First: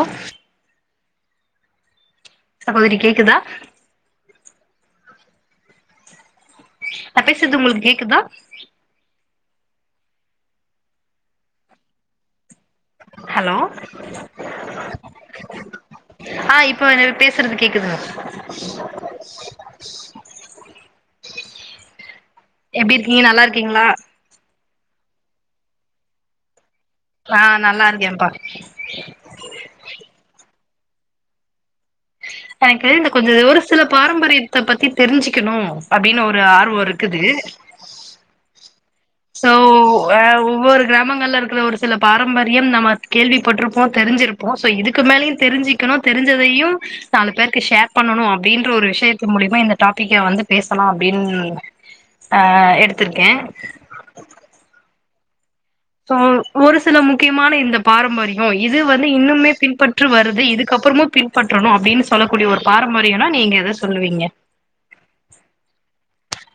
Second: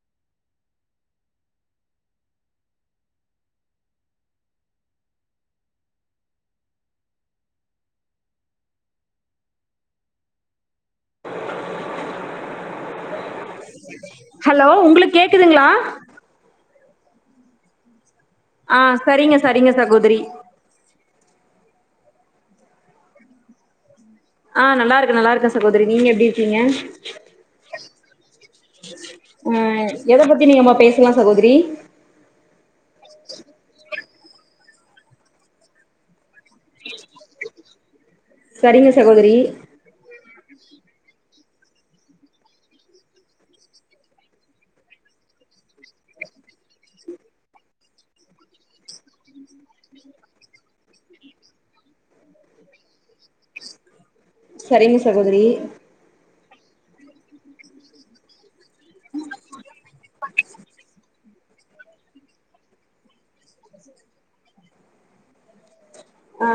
Of சகோதரி கேக்குதா அ பேசுறது உங்ளுக்கு கேக்குதா ஹலோ ஹலோ உங்ளுக்கு கேக்குதுங்ளா ஆ இப்போ என்ன பேசுறது கேக்குதுதா ஆ சரிங்க சரிங்க சாகோதரி எப்டி இருக்கீங்க நல்லா இருக்கீங்ளா ஆ நல்லா இருக்ற நல்லா இருக்கே சகோதரி நீங்க எப்டி இருக்கீங்க ஆ நல்லா இருக்கேபா அ எத பத்தி நீங்கமா பேசலா சகோதரி எனக்கு இந்த கொஞ்ச ஒரு சில பாரம்பரியத்த பத்தி தெரிஞ்சிக்குணு அப்டின்னு ஒரு ஆர்வோ இருக்குது சரிங்க சகோதரி அவ் ஒவ்வொரு கிராமங்கள்ல இருக்கிற ஒரு சில பாரம்பரியம் நம்ம கேள்விப்பட்டிருப்போ தெரிஞ்சிரு மோச இதுக்கு மேலயும் தெரிஞ்சுக்கணு தெரிஞ்சதையு நாலு பேருக்கு ஷேர் பண்ணணு அப்டின்ற ஒரு விஷயத்த மூலிமா இந்த டாபிக்க வந்து பேசலா அப்டின் ஆ எடுத்திருக்கே சரிங்க சகோதரி சோ ஒரு சில முக்கியமான இந்த பாரம்பரி யோ இது வந்து இன்னுமே பின்பற்று வருது இதுக்கப்புறமும் பின் பற்றணு அப்டின்னு சொல்லக்கூடிய ஒரு பாரம்பரியனா நீங்க எத சொல்லுவீங்க அ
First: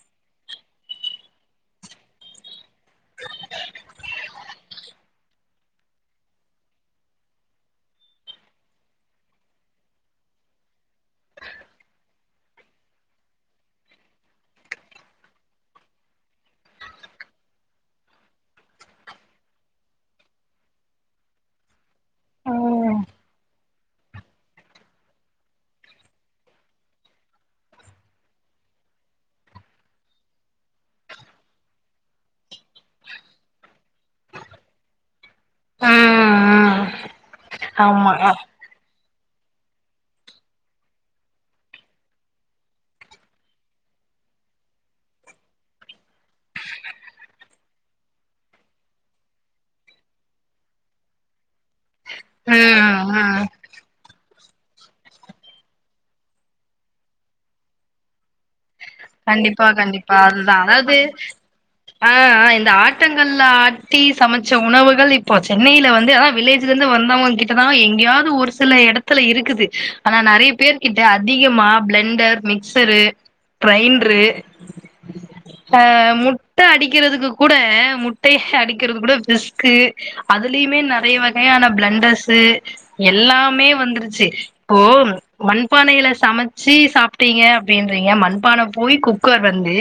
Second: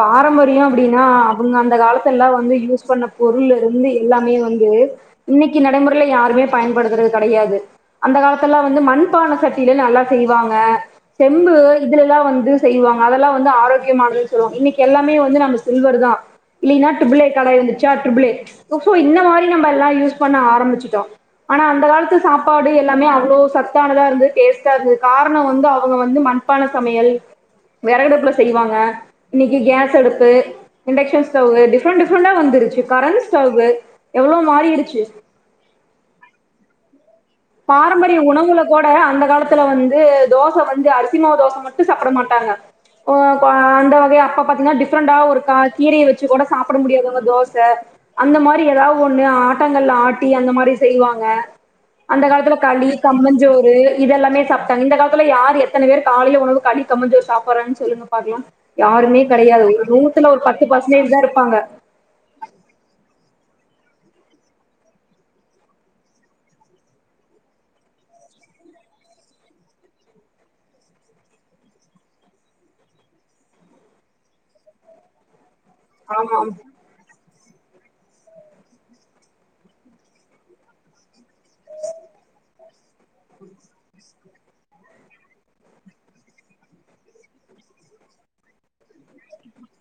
பாரம்பரியம் அப்டின்னா அவங்க அந்த காலத்த எல்லா வந்து யூஸ் சொன்னப் பொருள் இருந்து எல்லாமே வந்து இன்னைக்கு நடைமுறையில யாருமே பயன்படுத்துறது கெடையாது அந்த காலத்தேல்லா வந்து மண்பான சட்டிலே நல்லா செய்வாங்க செம்பு இதுலல்லா வந்து செய்வாங்க அதெல்லா வந்து ஆரோக் கியமானது சொல்லுவோ இன்னைக்கி எல்லாமே வந்து நம்ம சில்வர் தா இல்லைன்னா ட்ரிபிளே கட இருந்துச்சா ட்ரிபிளே சோ இந்த மாதிரி நம்ம எல்லா யூஸ் பண்ண ஆரம்பிச்சிட்டோ ஆனா அந்த காலத்து சாப்பாடு எல்லாமே ஆ அவ்ளோ சத்தானதா இருந்து டேஸ்ட்டா இருந்தது காரணம் வந்து அவங்க வந்து மண் சத்தான சமையல் விறகு அடுப்புல செய்வாங்க இன்னைக்கு கேஸ் அடுப்பு இண்டக்ஷன் ஸ்டவ்வு டிஃப்ரெண்ட் டிஃரண்டா வந்துருச்சி கரண்ட் ஸ்டவ் எவ்ளோ மாறிடுச்சி ஆ ஆமா பாரம்பரிய அ உணவுல அதோட அந்த காலத்துல வந்து தோச வந்து அரிசிமாவு தோச மட்டு சாப்ட மாட்டாங்க ஒ க அந்த வகைய அப்ப பாத்தீங்ன்னா டிஃப்ரெண்டா ஒருக்கா கீரைய வெச்சு கூட சாப்பிட முடியாதுவுங்க தோச அந்த மாரி எதாவ் ஒண்ணு ஆட்டங்கல்ல ஆட்டி அந்த மாரி செய்வாங்க அந்த காலத்துல களி, ம் ம் கம்மஞ்சோறு இதெல்லாமே சாப்ட்டாங்க இந்த காலத்துல யாரு எத்தன பேரு காலைல உணவு களி கம்மஞ்சோறு சாப்ற்றே சொல்லுங்க பாக்கலா யாருமே கண்டிப்பா கெடையாது ஒரு கண்டிப்பா நூத்துல ஒரு அதுதா பத்து அதாவது பர்சன்டேஜ்தா இருப்பாங்க. ஆ இந்த ஆட்டங்கல் ஆட்டி சமச்ச உணவுகள் இப்போ சென்னையில வந்து அத வில்லேஜ்லெந்து வந்தவங்க கிட் டதா எங்கேயாவ்து ஒரு சில எடத்துல இருக்குது ஆனா நெறைய பேர் கிட்ட அதிகமா பிலெண்டர் மி க்சரு க்ரைண்ரு அ ஆமா முட்ட அடிக்கிறதுக்கு கூட முட்டைய அடிக்கிறது கூட டிஸ்கு அதுலியுமே நெறைய வ கையான ப்லெண்டர்ஸு எல்லாமே வந்துருச்சு இப்போ மண்பானையில சமச்சு சாப்ட்டீங்க அப்டின்றீங்க மண் பான போய் குக்கர் வந்து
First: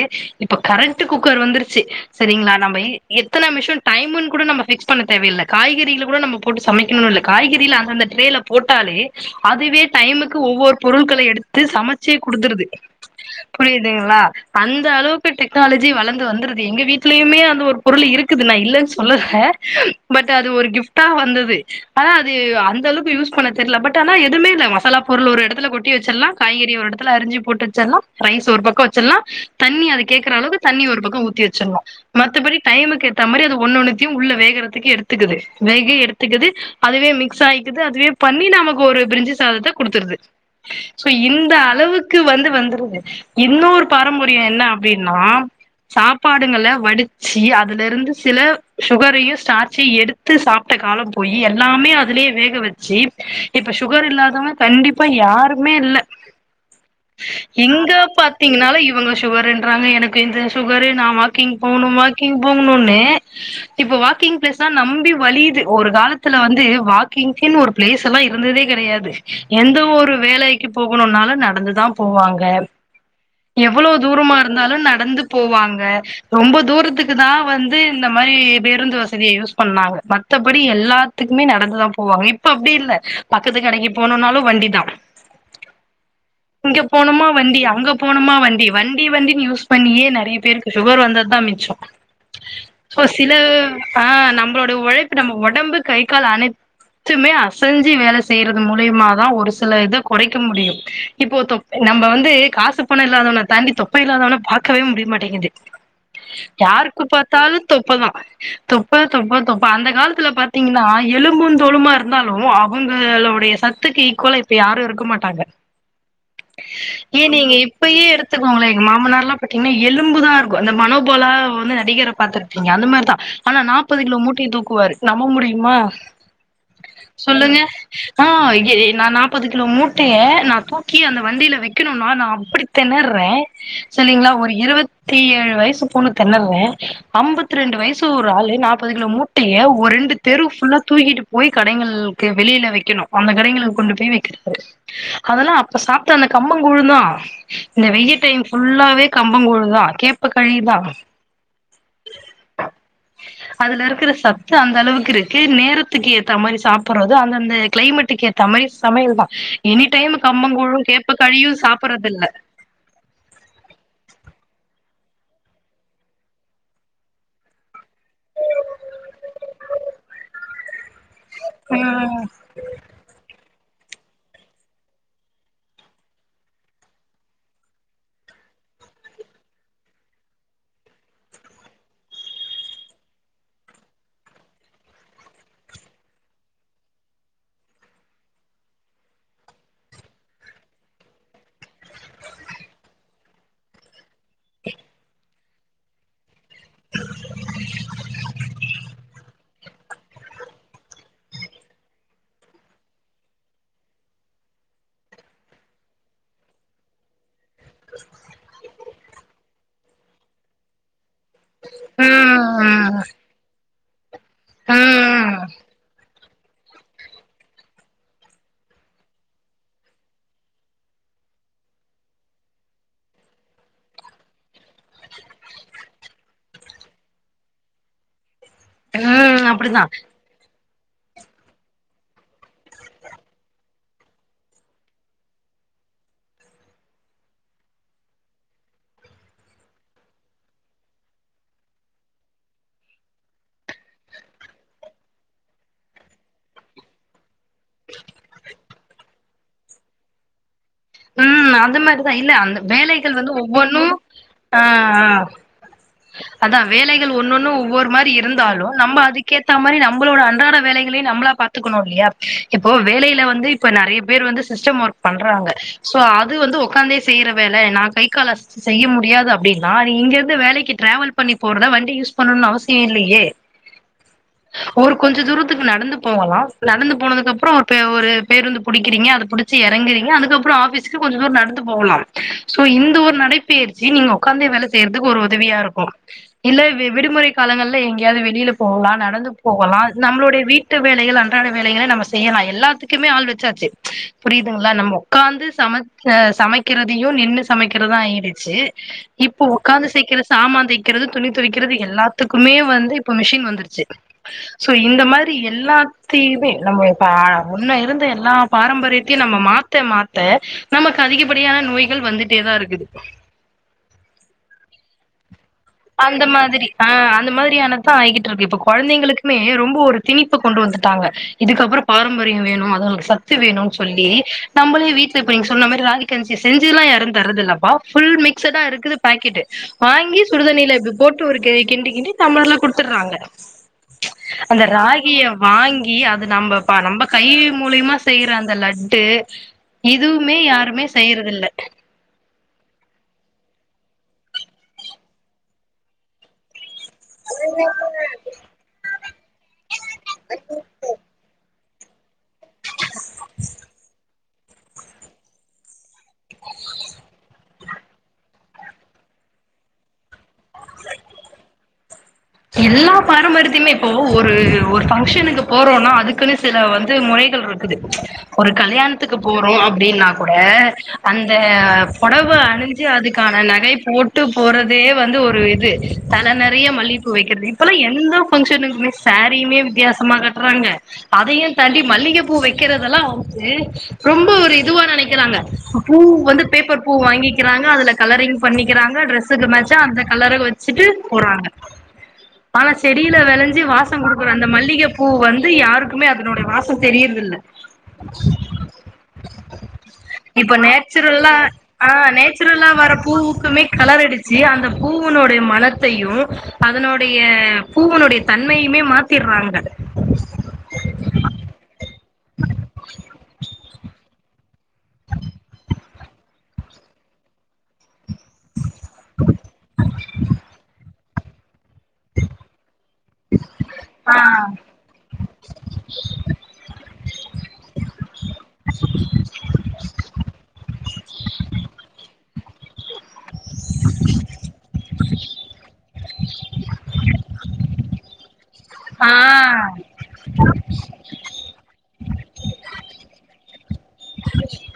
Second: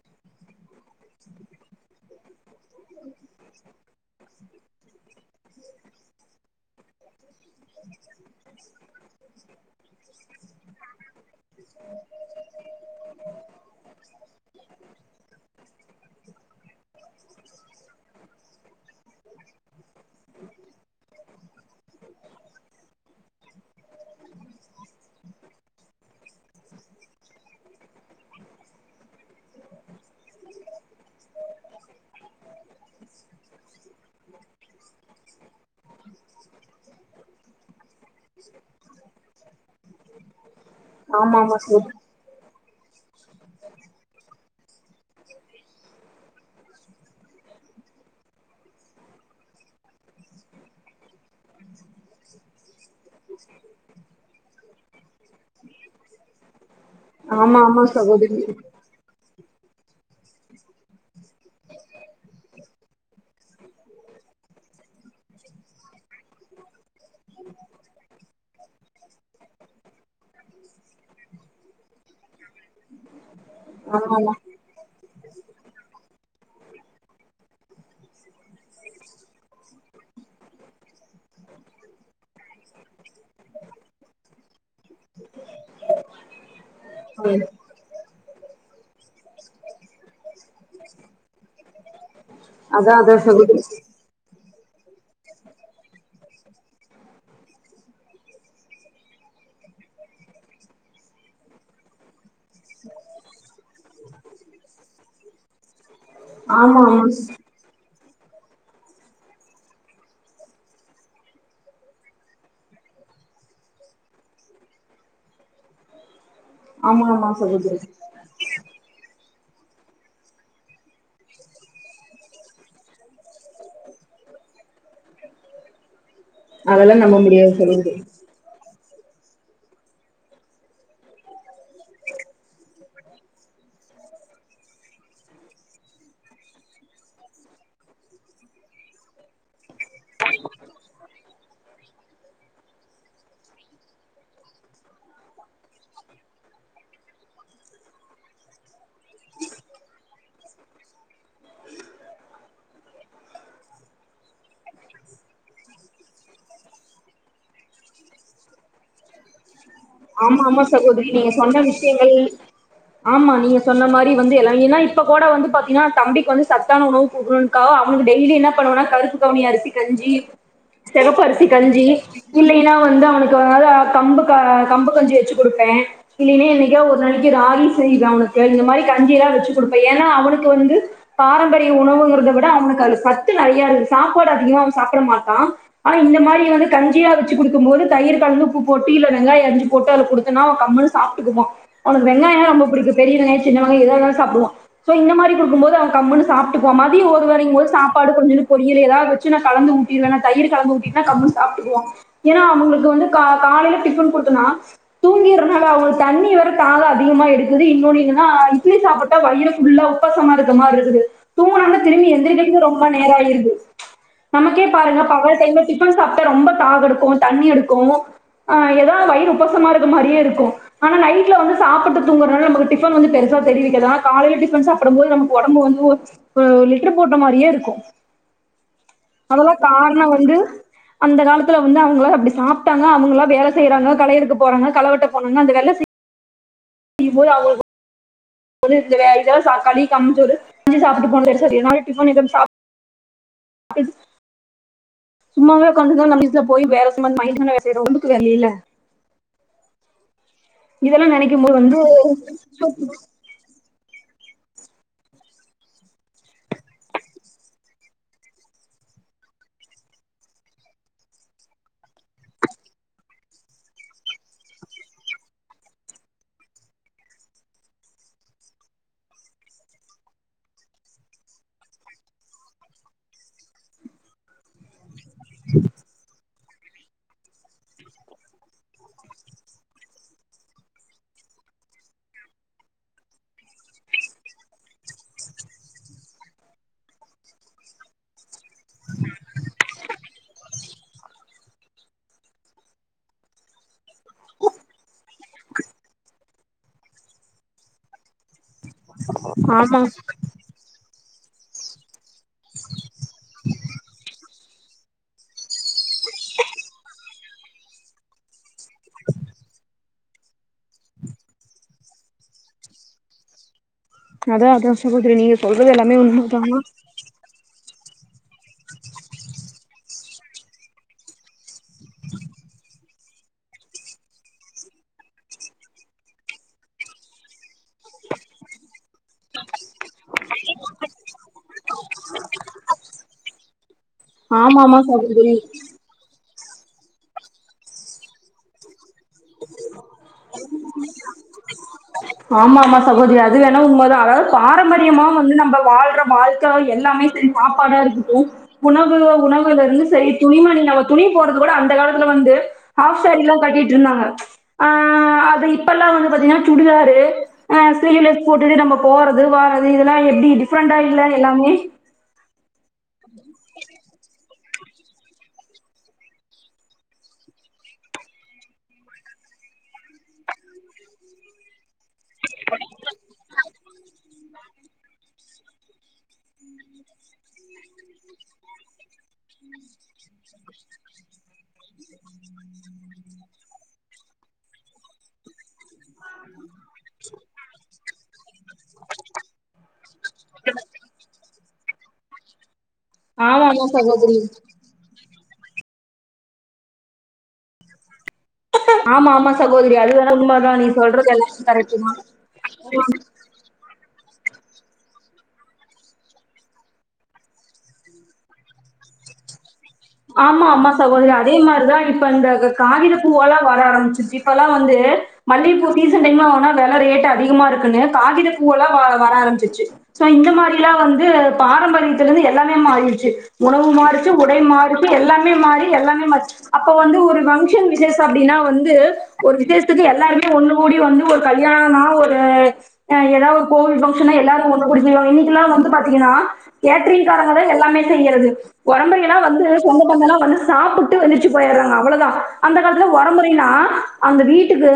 இப்ப கரண்ட்டு குக்கர் வந்துருச்சு செரிங்களா நம்ப எத்தன நமிஷோ டைமுன் கூட நம்ம ஃபிக்ஸ் பண்ண தேவையில்லை காய்கறியில கூட நம்ம போட்டு சமைக்கணுனு இல்ல காய்க றில அந்த ந்த ட்ரேல போட்டாலே அதுவே டைமுக்கு ஒவ்வொரு பொருட்களை எடுத்து சமச்சு குடுத்துருது புரியுதுங்ளா அந்த அளவுக்கு டெக்னாலஜி வள்ந்து வந்துருது எங்க வீட்லயுமே அந்த ஒரு பொருளு இருக்குதுல இல்லன் சொல்லல பட் அது ஒரு கிஃப்ட்டா வந்தது ஆனா அது அந்த அளவுக்கு யூஸ் பண்ண தெர்ல பட் ஆனா எதுமே இல்ல மசாலா பொருள் ஒரு எடத்துல கொட்டி வெச்சர்லா காய்கறி ஒரு எடத்துல அரிஞ்சி போட்டு வெச்சர்லா ரைஸ் ஒரு பக்கோ வெச்சிர்லா தண்ணி அது கேக்குற அளவுக்கு தண்ணி ஒரு பக்கோ ஊத்தி வெச்சிண்ணு மத்தபடி டைமுக்கு ஏத்த மாரி அது ஒன்னொன்த்தியு உள்ள வேகறதுக்கு எடுத்துக்குது வேக எடுத்துக்கிது அதுவே மிக்ஸ் ஆயிக்கிது அதுவே பண்ணி நமக்கொரு பிரிஞ்சு சாதத்த குடுத்துருது சோ ஆமா இந்த ஆமா சகோதரி அளவுக்கு வந்து வந்துருது இன்னொரு பாரம்பரியோ என்ன அப்டின்னா சாப்பாடுங்கல வடிச்சு அதுல இருந்து சில சுகரையு ஸ்டார்ச்சையு எடு த்து சாப்ட்ட காலம் போயி எல்லாமே அதுலியே வேக வெச்சு இப்ப சுகர் இல்லாதவங்க கண்டிப்பா யாருமே இல்ல ஆமா ஆமா எங்க சி பாத்தீங்கனாலு இவங்க சுகருன்றாங்க எனக்கு இந்த சுகரு நா வாக்கிங் போணும் வாக்கிங் போகணுனு இப்ப வாக்கிங் ப்ளேஸ்தா நம்பி வழியுது ஒரு காலத்துல வந்து வா க்கிங்கின் ஒரு ப்ளேஸல்லா இருந்ததே கெடையாது எந்த ஒரு வேலைக்கு போகணுனாலு நடந்துதா போவாங்க எவ்வளோ ஆமா தூரமா ஆமா இருந்தாலு நடந்து போவாங்க ரொம்ப தூரத்துக்குதா வந்து இந்த மாரி பேருந்து வசதிய யூஸ் பண்ணாங்க மத் தபடி எல்லாத்துக்குமே நடந்துதா போவாங்க இப்ப அப்டி இல்ல பக்கத்து கடைக்கு போணுனாலு வண்டிதா இங்க போணுமா ம். வண்டி அங்க போணுமா வண்டி வண்டி வண்டின் யூஸ் பண்ணியே நெறைய பேருக்கு சுகர் வந்தத்தா மிச்சோ அதா சோ அதா சில சகோதரி ஆ நம்பளோட ஒழைப்பு நம்ம ஒடம்பு கை கால் அனை த்துமே அசஞ்சி வேல செய்யறது மூலயமாதா ஒரு சில இத குறைக்க முடியு இப்போ தொப் நம்ப வந்து காசு பணோ இல்லாதவன தாண்டி தொப்ப இல்லாதவன பாக்கவே முடிய மாட்டேங்கிது ஆமா யாருக்கு ஆமா பாத்தாலு தொப்பதா தொப்ப தொப்ப தொப்ப அந்த காலத்துல பாத்தீங்கன்னா எலும்புந் தோலுமா இருந்தாலு அவங்களோடைய ச தத்து ஈக்குவலா இப்ப யாரு இருக்க மாட்டாங்க ஆமா ஏ ஆமா நீங்க சகோதரி இப்பயே எடுத் துக்கோங்ளே எங்க மாமனார்லா பாத்தீங்ன்னா எலும்புதா இருக்கு அந்த மனோபலா வந்து நடிகர பாத்துர்ப்பீங்க அந்த மாரிதா ஆனா நாப்பது கிலோ மூட்டைய தூக்குவாரு நம்ப முடியுமா அதெல்லா நம்ப முடியாது சொல்லுங்க சகோதரி ஆ எ எ நா நாப்பது கிலோ மூட்டைய நா தூக்கி அந்த வண்டியில வெ வக்கணு நா அப்டி தெணறேன் சரிங்களா ஒரு இருவத்தி ஏழு வயசு பொண்ணு தெணறேன் ஐம்பத்தி ரெண்டு வயசு ஒரு ஆள் நா முப்பது கிலோ மூட்டையை ஒரு ரெண்டு தெரு புல்லா தூக்கிட்டு போய் கடைகளுக்கு வெளியில வைக்கணு அந்த கடைங்கள கொண்டு போய் வைக்கிறாரு அதெல்லா அப்ப சாப்ட்ட அந்த கம்மகூழுதா இந்த வெயில் டைம் ஃபுல்லாவே கம்பம்ங்கூழுதா கேப்ப களிதா [inaudible] அதுல இருக்கிற சத்து அந்த அளவுக்கு இருக்கு நேரத்துக்கு ஏத்த மாரி சாப்றது அந்த அந்த கெளைமேட்டுக்கு ஏ சமய சமையல்தான் இனி ஆமா ஆமா சகோதரி நீங்க சொன்ன விஷயங்கள் இல்ல ஆமா நீங்க சொன்ன மாரி வந்து எல்லா ஏன்னா இப்ப கூட வந்து பாத்தீங்கன்னா தம்பிக்கு வந்து சத்தான உணவு புக [unintelligible] அவனு டெய்லி என்ன பண்ணுவேனா கருப்பு கவுனி அரிசி கஞ்சி [inaudible] செவப்பரிசி கஞ்சி ம் இல்லைன்னா வந்து அவனுக்கு அதாவ கம்பு க கம்பு கொஞ்சோ வச்சு குடுப்பே இல்லைன்னே என்னைக்கோ ஒரு நாளைக்கு ராகி செய்வே அவனுக்கு இந்த மாரி கஞ்சி எல்லா வச்சு குடுப்பேன் ஏன்னா அவனுக்கு வந்து பாரம்பரிய உணவுங்கிறத விட அவனுக்கு அது சத்து நெறைய இருக்கு சாப்பாடு அதிகமா அவன் சாப்ட மாட்டா ஆனா இந்த மாரி வந்து கஞ்சியா வச்சு குடுக்கும் போது தயிர் கலந்துப்பு போட்டு இல்ல வெங்காய அரிஞ் போட்டு அது குடுத்தனா அவ கம்ன்னு சாப்ட்டுக்குருவா அவனுக்கு வெங்காயம்ல்லா ரொம்ப புடிக்கும் பெரிய வெங்காய சின்ன வெங்காய எதா இருந்தாலு சாப்டுவா சோ இந்த மாரி குடுக்கு போது அவங்க கம்ன்னு சாப்ட்டுக்குவா மதிய ஒரு வேலைக்கு போது சாப்பாடு கொஞ்ச பொரியலு ஏதாவது சின்ன கலந்து ஊட்டிருவேன்னா தயிர் கலந்து ஊட்டிருவேனா கம்னு சாப்ட்டுக்குவா ஏன்னா அவங்களுக்கு வந்து கா காலையில டிஃபன் குடுத்தனா தூங்கிறனு இல்லஅவங்களுக்கு தண்ணி வேற தாகம் அதிகமா எடுக்குது இன்னொன்னு என்னன்னா இட்லி சாப்டு வயிறு புல்லா உப்பாசமா இருக்க மாரி இருக்குது தூங்குணான வந்து திரும்பி எந்திரிக்கக்கு ரொம்ப ம் நேரம் ஆயிருது நமக்கே பாருங்க ம் பகல் டைம்ல டிபன் சாப் ரொம்ப தாக எடுக்கு தண்ணி எடுக்கு அ ஏதாவது வயிறு உப்பசமா இருக்க மாரியே இருக்கு ஆனா நைட்ல வந்து சாப்ட்டு தூங்கறதுனால நமக்கு டிஃபன் வந்து பெருசா தெரிவிக்கதுனா காலையில டிஃபன் சாப்டும் போது நமக்கு ஒடம்பு வந்து இப்ப லிட்டர் போட்ட மாரியே இருக்கு ம் அதெல்லா அப்டிதா காரண வந்து அந்த காலத்துல வந்து அவங்க அப்டி சாப்ட்டாங்க அவங்களாம் வேலை செய்யறாங்க கலையெடுக்க போறாங்க கலவெட்ட போனாங்க அந்த வேலை நீ போய் அவங்களுக்கு இந்த இத சாக்காளி கம்புச்சோறு செஞ்சு சாப்ட்டு போணு சரின டிஃபன் எதா சாப் சும்மாவே உக்காந்து [unintelligible] சரி [inaudible] வேல இல்ல இதெல்லாம் நினைக்கும் போது ம் அந்த வந்து மாரிதா இல்ல அந்த வேலைகள் வந்து ஒவ்வொன்னும் அ அதா வேலைகள் ஒன் ஒன்னு ஒவ்வொரு மாரி இருந்தாலு நம்ம அதுக்கேத்த மாரி நம்மளோட அன்றாட வேலைகளையு நம்மள கத்துக்கணு இல்லையா இப்போ வேலையில வந்து இப்ப நெறைய பேர் வந்து சிஸ்டம் ஒர்க் பண்றாங்க சோ அது வந்து ஒக்காந்தே செய்யற வேலை நான் கை கால செய்ய முடியாது அப்டின்னா அது இங்கிருந்து வேலைக்கு டிராவல் பண்ணி போறதா வண்டி யூஸ் பண்ணணும்னு அவசியம் இல்லையே ஒரு கொஞ்ச தூரத்துக்கு நடந்து போவலா நடந்து போனதுக்கு அப்றோ ஒரு ஒரு பேருந்து பிடிக்கிறீங்க அது பிடிச்சி இறங்குறீங்க அதுக்கப்றோ [unintelligible] கொஞ்ச தூர நடந்து போகலாம் சோ இந்த ஒரு நடைபயிற்சி நீங்க ஒக்காந்தே வேலை செய்யறதுக்கு ஒரு உதவியா இருக்கு இல்ல விடுமுறை காலங்கள்ல எங்கேயாவது வெளியில போகலா நடந்து போகலா நம்மளோடைய வீட வீட்டு வேலைகள் அன்றாட வேலைகள நம்ம செய்யலா எல்லாத்துக்குமே ஆள் வச்சாச்சு புரியுதுங்களா நம்ம ஒக்காந்து சமச்ச சமக்கிறதயு நின்று சமக்கிறதா ஆயிருச்சு இப்போ ஆமா உக்காந்து சீக்கிற சாமா தேக்கிறது துணி துவிக்கிறது எல்லாத்துக்குமே வந்து இப்ப மிஷின் வந்துருச்சு சோ இந்த மாத்ரி எல்லா சீமே நம்ம இப்ப உன்ன இருந்த எல்லா பாரம்பரியத்யு நம்ப மாத்த மாத் த நமக்கு அதிகப்படியான நோய்கள் வந்துட்டே தா இருக்குது அதா அதா சகோதுரி நீங்க சொல்றது எல்லாமே அந்த உண்மைதான் மாதுரி அ அந்த மாத் டி ஆனதா ஆய்கிட்ருக்கு இப்ப கொழந்தைங்களுக்குமே ரொம்ப ஒரு திணிப்ப கொண்டு வந்துட்டாங்க இதுக்கு பாரம்பரிய வேணு அதுகளுக்கு சத்து வேணும் சொல்லி நம்பளே வீட்ல இப்ப நீங்க சொன்ன மாரி ராகி கஞ்சி செஞ்சுலா யாரு தரது இல்லப்பா ஃபுல் மிக்ஸதா இருக்குது பாக்கெட்டு வாங்கி சுடுதண்ணில இப்டி போட்டு ஒரு கிண்டி கிண்டி டம்ளர்ல குடுத்துட்றாங்க ஆமா அந்த ஆமா ராகிய சகோதரி வாங் கி அது நம்ப ப நம்ப கை மூலயமா செய்யிற அந்த லட்டு இதுவுமே யாருமே செய்யற்துல்ல ஆம் ஆமா சகோத்ரி அது வேனா உண்மதா அதாவுது பாரம்பரியமாவு வந்து நம்ப வாழ்ற வாழ்க்க எல்லாமே செரி சாப்பாடா இருக்குட்டு உணவு உணவுல இருந்து செரி துணிமனி நம்ம துணி போட்றது கூட அந்த கால துல வந்து ஹாஃப் சாரிலா கட்டிட்ருந்தாங்க ஆ அது இப்பல்லா வந்து பாத்தீங்ன்னா சுடுதா அ ஸ்லீவ்லெஸ் போட்டுட்டு நம்ப போறது வாறது இதல்லா எப்டி டிஃப்ரெண்டா இல்ல எல்லாமே எல்லா பாரம்பரித்திமே இப்போ ஒரு ஒரு ஃபங்க்ஷனுக்கு போறோனா அதுக்குனு சில வந்து முறைகள்ருக் குது ஒரு கல்யாணத்துக்கு போறோ அப்டின்னா கூட அந்த பொடவ அணிஞ் சி அதுக்கான நகை போட்டு போறதே வந்து ஒரு இது தல நெறைய மல்லி பூ வெக்கற்து இப்பல்லா எந்த ஃபங்க்ஷனுக்குமே சாரீயுமே வித்யாசமா கட்றாங்க அதயே தாண்டி மல்லிகப் பூ வெக்கிறதல்லா வந்து ரொம்ப ஒரு இதுவா நெனைக்கிறாங்க பூ வந்து பேப்பர் பூ வாங்கிக்கிறாங்க அதுல கலரிங் பண்ணிக்கிறாங்க டிரெஸ் துக்கு மேச்சா அந்த கலர வச்சுட்டு போறாங்க ஆனா செடில ஆமா வெளஞ்சி ஆமா வாசங் சகோதரி குடுக்குற அந்த மல்லிக பூ வந்து யாருக்குமே அதனுடைய வாசந் தெரியற்துல்ல ஆமா ஆமா சகோதரி அது வேணா இப்ப உண்மைதான் நீ சொல்றது நேச்சுரல்லா எல்லாமே கரெக்ட் அ நேச் துரல்லா வர பூவுக்குமே கலர் அடிச்சு அந்த பூவுனுடைய மனத்தையு அதனோடைய பூவனுடைய தன்மையுமே மாத்திற்றாங்க ஆமா ஆமா சகோத்ரி அதே மாரிதா இப்ப இந்த க காகித பூவல்லா வர ஆரமிச்ருச்சு இப்ப லா வந்து மல்லிக பூ சீசன் டைம்லா வாங்னா வெல ரேட் அதிகமா இருக்குனு காகித பூவல்லா வா வர ஆரமிச்ருச்சி சோ இந்த மாரிலா வந் பாரம்பரியத்துலருந்து எல்லாமே மாறிற்ச்சு உணவு மாறிச்சு உடை ஆ மாறு து எல்லாமே மாறி எல்லாமே மாற்ச் அப்ப வந்து ஒரு வங்ஷன் விசேஷ அப்டினா வந்து ஒரு விசேஸ்த்துக்கு எல்லாருமே ஒன்னு கூடி வந்து ஒரு கல்யாணனா ஒரு அ எதாஒரு கோவில் ஃபங்க்ஷனா எல்லாரு ஒன்னு கூடி செய்வாங்க இன்னிக்கில்லா வந்து பாத்தீங்கனா கேட்ரிங் காரங்கதா எல்லாமே செய்யறது ஒறம்பொறையல்லா வந்து ஆ பந்தல்லா வந்து சாப்புட்டு வெந்துர்ச்சி போயறாங்க அவ்வளதா அந்த காலத்துல ஒறமொறைன்னா அந்த வீட்டுக்கு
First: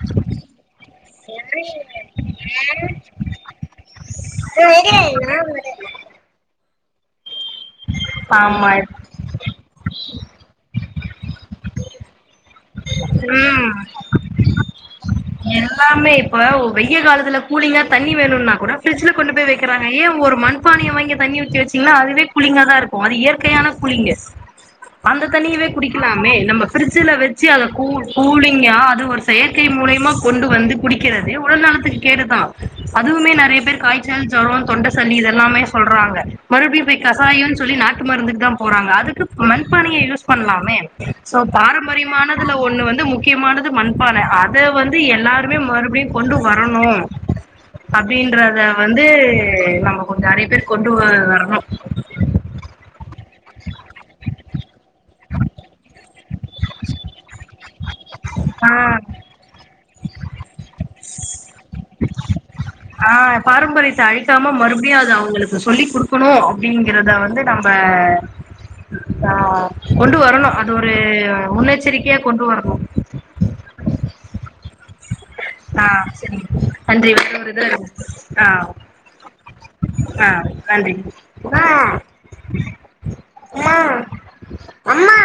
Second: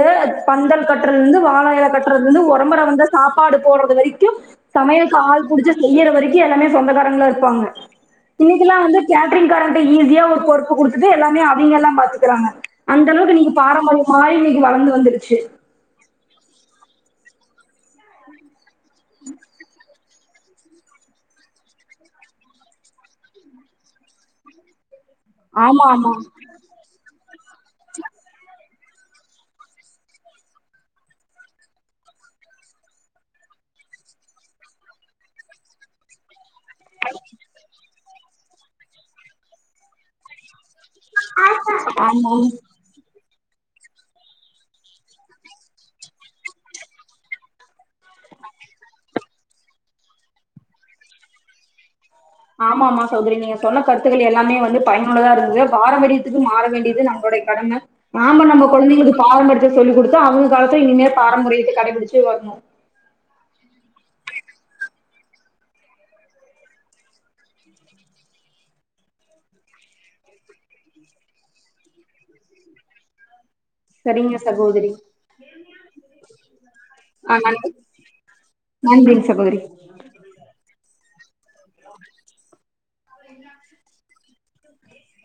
பந்தல் கட்டுறதுலந்து வாழ எல கட்றதுலந்து ஒறம்பொற வந்தா சாப்பாடு போட்றது வரி க்கு சமயலுக்கு ஆள் புடுச்சு செய்யற வரிக்கு எல்லாமே சொந்தகாரங்ளா இருப்பாங்க ஆமா இன்னிக்கில்லா வந்து கேட்டரிங் காரங் ஈஸியா அவுருக் வொர்க் குடுத்துட்டு எல்லாமே அவிங் எல்லா பாத்துக்குறாங்க அந்த அளவுக்கு இன்னக்கி ம் பாரம்பரியமா இன்னக்கி வளந்து வந்துருச்சி எல்லாமே இப்ப வெயில் காலத்துல கூலிங்கா தண்ணி வேணுனா கூட பிரிட்ஜில கொண்டு போய் வக்கிறாங்க ஏ ஒரு மண் பானய வாங்கி தண்ணி ஊத்தி வச்சீங்கன்னா அதுவே கூலிங்கா தா இருக்கு அது இயற்கையான கூலிங்கு அந்த தண்ணியவே ஆமா ஆமா குடிக்கலாமே நம்ம பிரிட்ஜில வச்சி அத கூ கூலிங்கா அது ஒரு செயற்கை மூலியமா கொண்டு வந்து குடிக்கிறது உடல் நலத்துக்கு கேடுதா அதுவுமே நெறைய பேர் காய்ச்சல் ஜுரோ தொண்ட சல்லி இதெல்லாமே சொல்றாங்க மறுபடியு போய் கசாயோனு சொல்லி நாட்டு மருந்துக்கு தா போறாங்க அதுக்கு மண்பானையே யூஸ் பண்லாமே சோ பாரம்பரியமான ஆமா ஒன்னு வந்து முக்கியமானது மண்பான அத வந்து எல்லாருமே மறுபடியு கொண்டு வரணு அப்டின்றத வந்து நம்ம கொஞ்ச நெறைய பேர் கொண்டு வரணு ஆமா ஆமா சகோதரி நீங்க சொன்ன கருத்துக்கள் எல்லாமே வந்து பயனுள்ளதா இருந்தது பாரம்பரியத்துக்கு மாற வேண்டியது நம்ம ளோடைய கடம நாம நம்ம ஆ கொழந்தைங்களுக்கு பாரம்பரியத்த சொல்லி குடுத்தா அவுங்க காலத்துல இனிமே பாரம்பரியத்த கடைபிடிச்சி வரணு ஆ பாரம்பரியத்த அழிக்காம மறுபடியு அத அவுங்களுக்கு சொல்லி குடுக்கணு அப்டிங்கறத வந்து நம்ப ஆ கொண்டு வரணு அது ஒரு முன்னெச்சரிக்கையா கொண்டு வரணு சரிங்க சகோதரி ஆ சரிங்க நன்றி ஆஹ் [inaudible] இது நன்றி ஆ நன்றிங்க சகோதரி அ நன்றி அம்மா